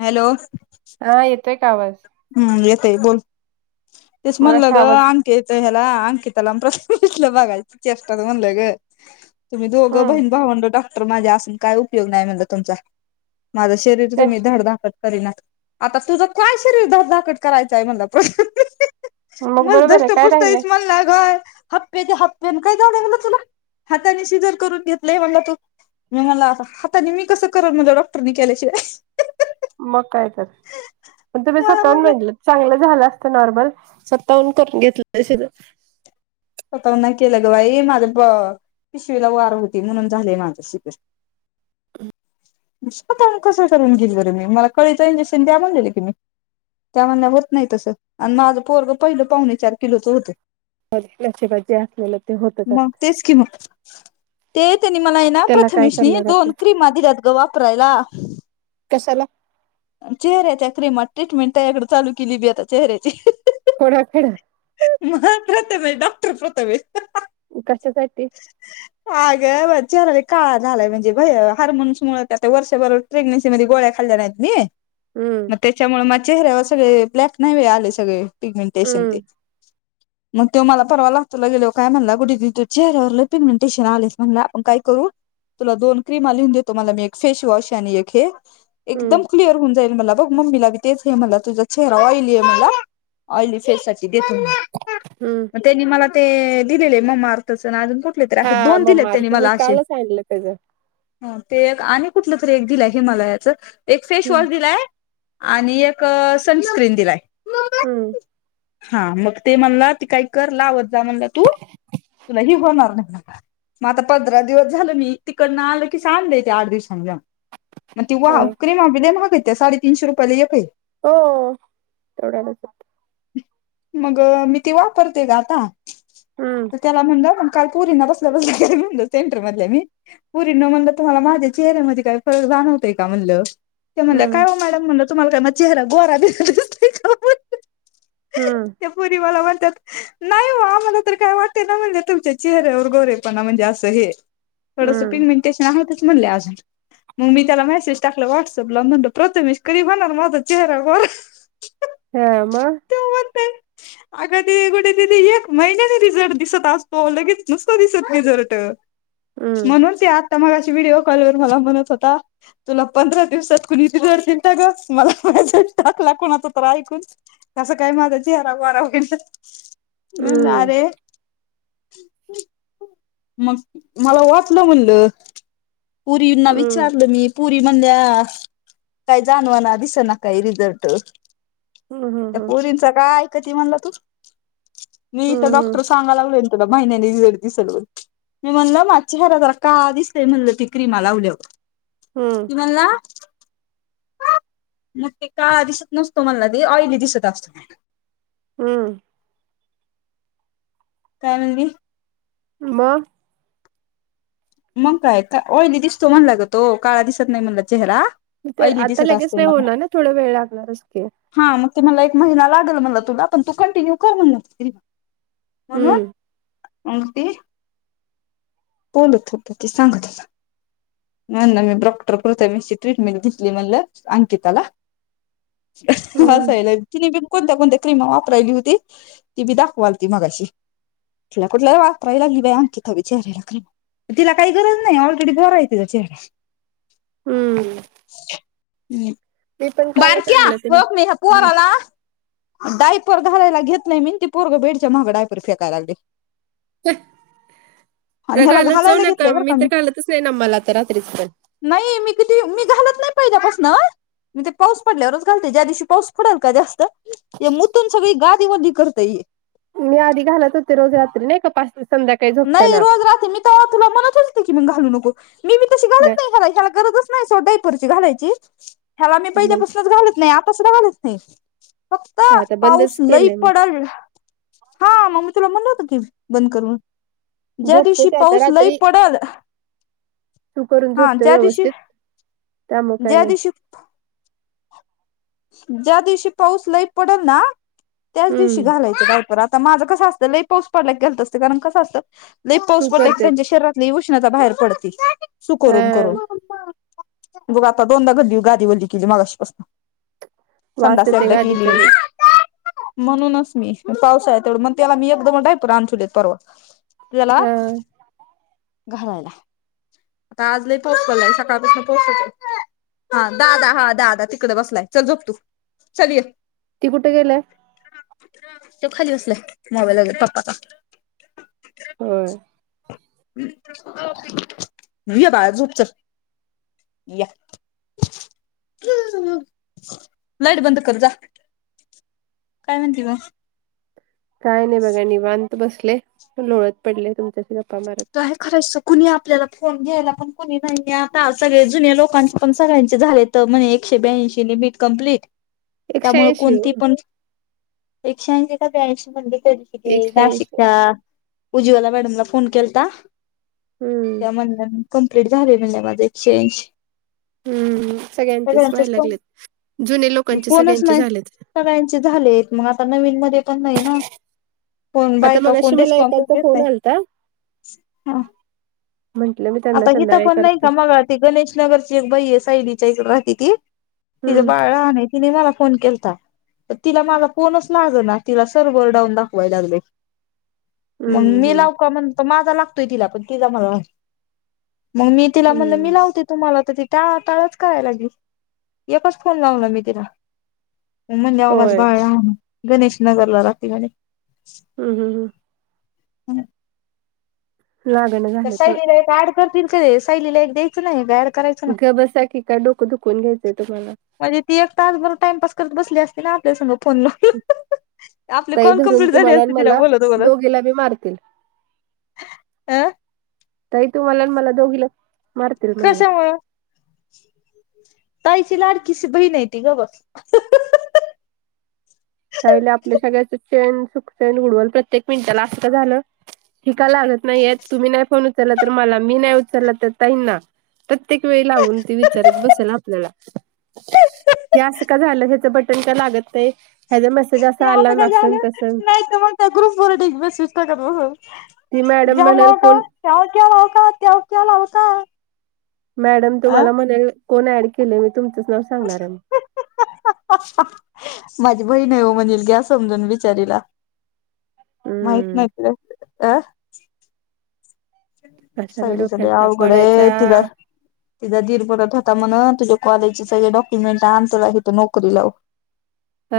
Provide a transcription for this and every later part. Hello. हा येतोय का आवाज. हम्म येतय बोल तेच म्हणलं मगाशी ग आवाज आण त हला अंकिताला प्रश्नलं बघायचचे चेष्टेत म्हणले ग. तुम्ही दोघं हम्म बहीण भावंड डॉक्टर माझ्या असून काय उपयोग नाही म्हणला तुमचा. माझं शरीर ते तुम्ही धडधाकट करीना आता तुझं काय किती धडधाकट करायचय म्हणला मग म बरोबर आहे धष्ट काय राहिलय पुष्टतच म्हण ला ग. हप्पे त्या हप्प्याने काय जाड म्हला तुला हाताने शिजर करून घेतलंय म्हला तू. मी मला अस आता मी कसं करन माझ डॉक्टरनी केल्याशिवाय. मग काय तर. मग तुम्ही मला स्वतःहून म्हणलं म्हटलं चांगलं झालं असतं नॉर्मल स्वतःहून करून घेतलंय सगळ. पताव ना केलंग भाई मझ प पिशवीला वार होती म्हणून झाले माझ्याशी गष स्वतः कसं करून गेल बरं मी मला कळीच इंजेक्शन द्या म्हणजले की मी त्या म्हला होत नाही तसं आणि माझं पोरग पहिलं पावणे चार किलोचं होतं नशिबाज जे असलेलं ते होतच अस मग तेच किम ते त्यांनी मला आहे ना त्याला काय प्रथमेशनी करणार दोन आता क्रिमा दिल्यात ग वापरायला. कशाला चेहऱ्याच्या क्रीमात ट्रीटमेंट त्याकडे चालू केली बी आता चेहऱ्याची कोडखेड म प्रथमे डॉक्टर प्रथमे कशसाठीते अग चरा काळ झालाय म्हणजे भय हार्मोन्स मु आता वर्षभरर प्रेग्नसी मध्ये गोळ्या खाल जा नाहीत नाही हम् त्याच्यामुळे मग चेहऱ्यावर सगळे ब्लॅक नाही आले सगळे पिगमेंटेशन ते हम्म मग त्यो मला परवा लातूरला गेल्यावर काय म्हणला कुठे त त चेहऱ्यावर पिगनिटेशन आलेस म्हणलं आपण काय करू तुला दोन क्रीम लिहून देतो मला मी एक फेस वॉश आणि एक हे हम्म एकदम क्लिअर होऊन जाईल म्ह मला बघ मम्मीला तेच हे म्हणला तुझा चेहरा ऑली आहे म्हणला ऑली फे कि दे त हम्म त्यांनी मला ते.. दिलेले ममा अर्थच अजून ते तर आहे, हा दोन मग दिले त्यांनी मार्क मी मला असे. कालच आणलं त्याच हा ते आणि कुठलं तरी एक दिलंय हिमालयाचं एक हम्म फेसवॉश दिलाय आणि एक सनस्क्रीन दिलाय. हम हा मग ते म्हणला ती काही कर लावत जा म्हणला तू तुला हि होणार नाही. मग आता पंधरा दिवस झालं मी तिकडनं आलं की सां आणलं ते आठ दिवसां जाऊन. मग ती वा हा क्रीम आपले महागय त्या साडेतीीनशे रुपयाला एक काय हो, तेवढ्या आहे. मग, मी ते वापरते ग आता, हम्म त्याला म्हण म काल पोरीना बसल्या बसल्या ग म्हण सेंटर मधले मी पोरी न म्हणलं तुम्हाला माझ्या चेहऱ्यामध्ये काही फरक जाणवतय का म्हणलं. त्या म्हणले का हम्म मॅडम म्हण तुम्हाला काय म चेहरा गोरा दिसत नाही का म्हणलं. हा ते पोरी मला म्हणतात नाही हो आम्हाला तर काय वाटते ना म्हणजे तुमच्या चेहऱ्यावर गोरेपणा म्हणजे असं हे थोडंस हम्म पिनमेंटेशन आच म्हणले अजून मग मी त्याला मेसेज टाकला व्हॉट्सअपला म्हणलं प्रथमेश की बणार माझा चेहरावर हा.. म तेवर ते अग.. ते कुठे तिथे एक महिन्याने रिझल्ट दिसत असजतो लगेच नुसतो दिसत रिझल्ट हम्म म्हणूनच या आता मगाशी व्हिडिओ कॉल वर मला म्हणत होता. तुला पंधरा दिवसात कुणी रिझल्ट ग, मला टाकला कोणाचा तर ऐकून. कसं काय माझा चेहरा वगैल म्हणलं हम्म अरे मग मला वाटलं म्हणलं परींना हम्म विचारलं मी पुरी म्हणल्या काय जाणवाना दिसना काही रिझल्ट हम्म त्या प हम्म पुरींच काय ऐकती म्हणला तू मी इथ हम्म डॉक्टर सांगाला लागलोय महिन्यानीडती सलव [unintelligible] [unintelligible] मी म्हणलं माझच्या हर जरा का दिसतेय म्हणलं ती क्रीमा लावल्यावर हम नला मग ते का दिसत नसतो म्हटला ते ऑली दिसत असतो. हम काय म्हणली? मग मग काय का ऑइली दिसतो म्हणला ग तो काळा दिसत नाही म्हनला चेहरा ते ऑइली आता दिसत लगेच असतो नाही मला होणार ना थोडा वेळ लागणारच हा मग ते मला एक महिना लागल मला तुला पण तू कंटिन्यू कर म्ह न म्हणून. हम्म अंगठी बोलत होते ते सांगत तिला नाही ना मी डॉक्टर प्रथमेश ट्रीटमेंट देतली म्हणलं अंकिताला हम्म हसायला येते तीली कणी. कोणत्या, कोणत्या क्रीम वापराय होती ती मी दाखवाल ती त मगाशी कुठलातरी वापरायला लागली बाई अंकिता ला विचारा हीला तिला काही गरज नाही ऑलरेडी गोरा आहे तिचा चेहरा हम्म [inaudible] मी पण कालच बारक्या आणलं ते होकन हम्म. पोराला डायपर घालायला घेतलय मी ते पोरग बेडच्या माग डायपर फेकाय लागलय आणि ह्याला घालत जाऊ घालायला ना का घेतलंय बरं मी तर घालतच नाही ना मला आ तर रात्रीच पण नाही मी किती मी घालत नाही पाहिल्या पसन म ते पाऊस पडल्यावरच घालते ज्या दिवशी पाऊस पडेल का जास्तण हंस हे मुतून सगळी गादी ओली करता येई मी आधी घालत होते रोज रात्री नाही का पाच दिवस संध्याका नाही रोज राते मी तर तुला म्हणत होते की मी घालू नको मी मी तसे ब ह्याला गरजच नाही सोडा डायपरची घालायची ह्याला मी मग पहिल्यापासूनच घालत नाही आताच सुध्दा घालत नाही फक्त आता पाऊस बंदच लई केले मी पडल हा मग मी तुला म्हणलं होत की बंद कर ज्या झोपते दिवशी ते आता पाऊस लई रात्री पडल तू करून हा झोपते ज्या दिवशी, व्यवस्थित त्यामुळे काय ज्या नाही दिवशी ज्या दिवशी पाऊस लय पडेल ना त्याच दिवशी हम्म घालायच. [unintelligible] डायपर आता माझं कस असंतय लय पाऊस पडला की घालत असते कारण कसं असतं लई पाऊस तू पडला की करते त्यांच्या शरीरात लय उष्णता बाहेर पडती सु हा करून करून बघ आता दोनदा गादी ओली केली मगाशीपासून वास संडास येते एकदा केली. गादीचा लई [unintelligible] म्हणूनच मी पावसाळ्यात आहे तेवढं मग त्याला मी एकदमच डायपर अ आणुन ठेवलेत परवा याला हा घालायला आज लय पाऊस चालू आहे सकाळपासून आहे हा [unintelligible] दादा हा दादा तिकडे बसलाय चल झोप तू चल ये ती कुठे गेलंय तो खाली बसालाय मोबाईल बघत पप्पा चा होय [unintelligible] ये बाळा झोप चल या [unintelligible] लाईट बंद कर जा. काय म्हणती मग, काय नाही बघा निवांत बसले लोळत पडले तुमच्याशी गप्पा मारत काय [unintelligible] खरंच कुणी आपल्याला फोन घ्यायला पण कुणी नाही आहे आता सगळे जुन्या लोकांचे पण सगळ्यांचे झालेत तर म्हणे एकशे ब्याऐंशी मिनिटं कंम्प्लीट एकशे त्यामुळे ऐंशी हो कोणती पण एकशेऐंशी का ब्याऐंशी म्हणली तरी की ती एकशे ऐंशी नाशिकच्या उज्वला मॅडमला फोन केलता हम्म त्या म्हण ना कम्प्लीट झालय म्हटल्या माझं एक्चेंज हम्म सगळ्यांचेच व्हाय पण लागलेत जुने लोकांचे कोणच सगळ्यांचे नाही झालेत सगळ्यांचे झाले आहेत मग आता नवीन मध्ये पण नाही ना कोण आता बायका मग अशी कोण मला रिस्पॉन्स एकाचा देत फोन नाही आलता हा म्हंटलं मी त्यांना आता हित संध्याकाळी पण नाही करते का मग ती गणेश नगरची एक बई आहे सायलीच्या इकडे राहती ती तिचं हम्म बाळ लहान तिने मला फोन केलता तर तिला माझा फोनच लाग ना तिला सर्व्हर डाऊन दाखवाय लागल [unintelligible] मग हम्म मी हम्म लावु का म्हणत माझा लागतोय तिला पण तिला मला मग मी तिला म्हणलं हम्म मी लावते तुम्हाला तर ती त्या टाळाटाळच कराय लागली एकच फोन लावला मी तिला. मध्यावर माझ होय बाळ लहान आहे गणेश नगरला राहती म्हणे हम हम हम लागण झालं होय सायलीला एक ऍड करतील काय ते सायलीला एक द्यायचं नाही ऍड करायच ग बसा की काय डोकं दुखवून घ्यायचंय तुम्हाला म्हणजे ती एक तासभर टाइमपास करत बसली असते ना आपल्यास फोन म आपले ताई कॉल धरून कंप्लीट झाले तुम्हाला असते आणि तिला मला बोलत बोलत दोघीला बी मारतील अं ताई तुम्हाला मला दोघी ल कशामुळं ताईची लाडकीशी बहिण हायती ग बस आप सगळ्याच चेन सक्सेल हुडवल प्रत्येक मिनिटाला असत झालं ही लागत नाही तुम्ही नाही फोन उचलला तर मला मी नाही उचलला तर ताईंना ना प्रत्येक वेळी लावून ते विचारत बसेल आपल्याला या असं का झालं ह्याचं बटन का लागत नाही ह्याचा मेसेज असा आला का नसन तसन नाही मग त्या ग्रुपर ढीग मेसेज टाकत बसु ती मॅडम म्हणल कोण त्याव क लाव का त्याव क लाव का मॅडम आ तुम्हाला म्हणेल कोण ऍड केले मी तुमचंच नाव सांगणार आहे माझी बहीण हो म्हणेल घ्या समजून बिचारीला माहित हम्म नाही त अ कशाला सायलीचं लय डोक्याला ताप आवघड ये वाढायचा तिला तिझा दीर म्हणत होता म्हण तुझ्या कॉलेजचे सगळे डॉक्युमेंट आण तुला इंथ नोकरी लाव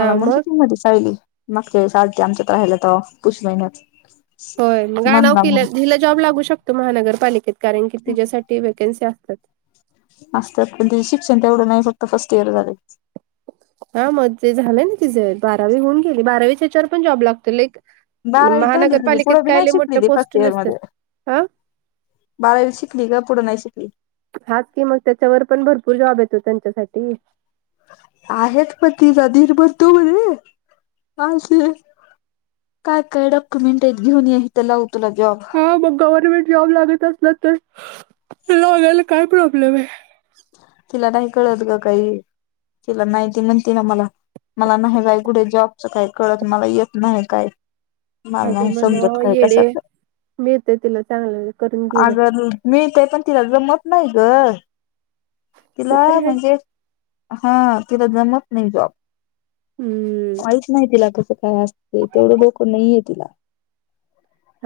मला म्हणत मग हुती मधी सायली मागच्यावेळेस आमच्यात राहायला तवा पौष महिन्यात होय मग आनाव म्हणला म्हणून हिला जॉब लागू शकतो महानगरपालिकेत कारण की तिच्यासाठी वेकन्सी असतात. असतात पण त्या शिक्षण तेवढं नाही फक्त फस्ट येइर झालय हा मगजे झालंय ना तिचेे बारावी होऊन गेली बारवीच्याच्यावर पण जॉब लागत एक बारावीच झालीये तीझी पुढं बी नाही शिकली ती पोस्ट फस्ट इयर मध्ये नसतात हा बारावी शिकली का पुढं नाही शिकली हाच कि मग त्याच्यावर पण भरपूर जॉब येतो त्यांच्यासाठी आहेत पण तिचाधीरभर तू म्हध्ये का अस काय काय डॉक्युमेंट आहेत घेऊन या इ तरं लावू तुला जॉब हा मग गव्हर्मेंट जॉब लागत असलं तर लॉगायला काय प्रॉब्लेमय तिला नाही कळत ग काही तिला नाहीती म्हणते ना मला मला नाही काय कुठे जॉबचं काय कळत मला येत नाही काय मला नाही अगं समजत म्हणावं काय येडे कशातलं मिळतंय तिला चांगलं करून घेईल अगर मीथ पण तिला जमत नाही ग ते तिला तर आहेच म्हणजे हा तिला जमत नाही जॉब हम्म माहीच नाही तिला कसं काय असते तेवढं डोकं नाहीे तिला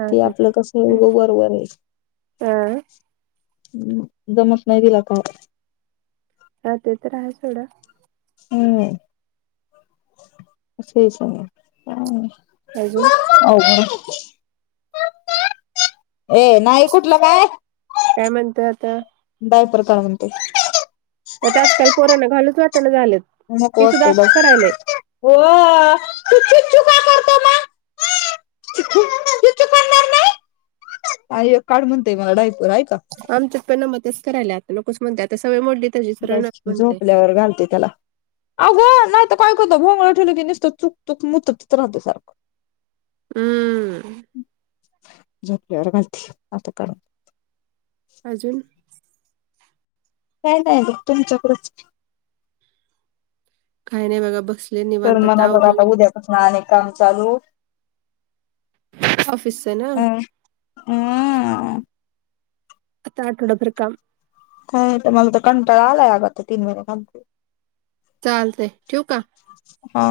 हा ते आपलं कस तर मु आहे. गं बरोबर नाही हा जमत नाही तला का हा ते तर आहे सोडं. हम्म तेच. अजून हो ए नाही कुठलं काय काय म्हणतोय आता दय प्ररकार म्हणते. त्याता आजकाल कोरोना घालूच वाटायला झालेत नको हे सुद्धा वाटतंय बाई. असं करायलाय. हो चू चुक चु का करतो म. नाही काढ म्हणतेय मला डायपूर आहे का? आमच पणना मतच करायला आता नकस म्हणते आता सय मो झोपल्यावर घालते त्याला अघं नाही तर काय करतं भोंगला ठेवलं की नसत चक चूक मुतच राहत सारखं. हम्म झपली माहि आता काून अजून काही नाही तुमच्याकडच काही नाही बघा बस. तर मणा बघ आता उद्यापासून अनेक काम चालू. ऑफिस ना. हम आठटोडपर काम. का मग तर कंटाळा आलाय अग तर तीन महिने कं. चालतंय ठेवक का? हा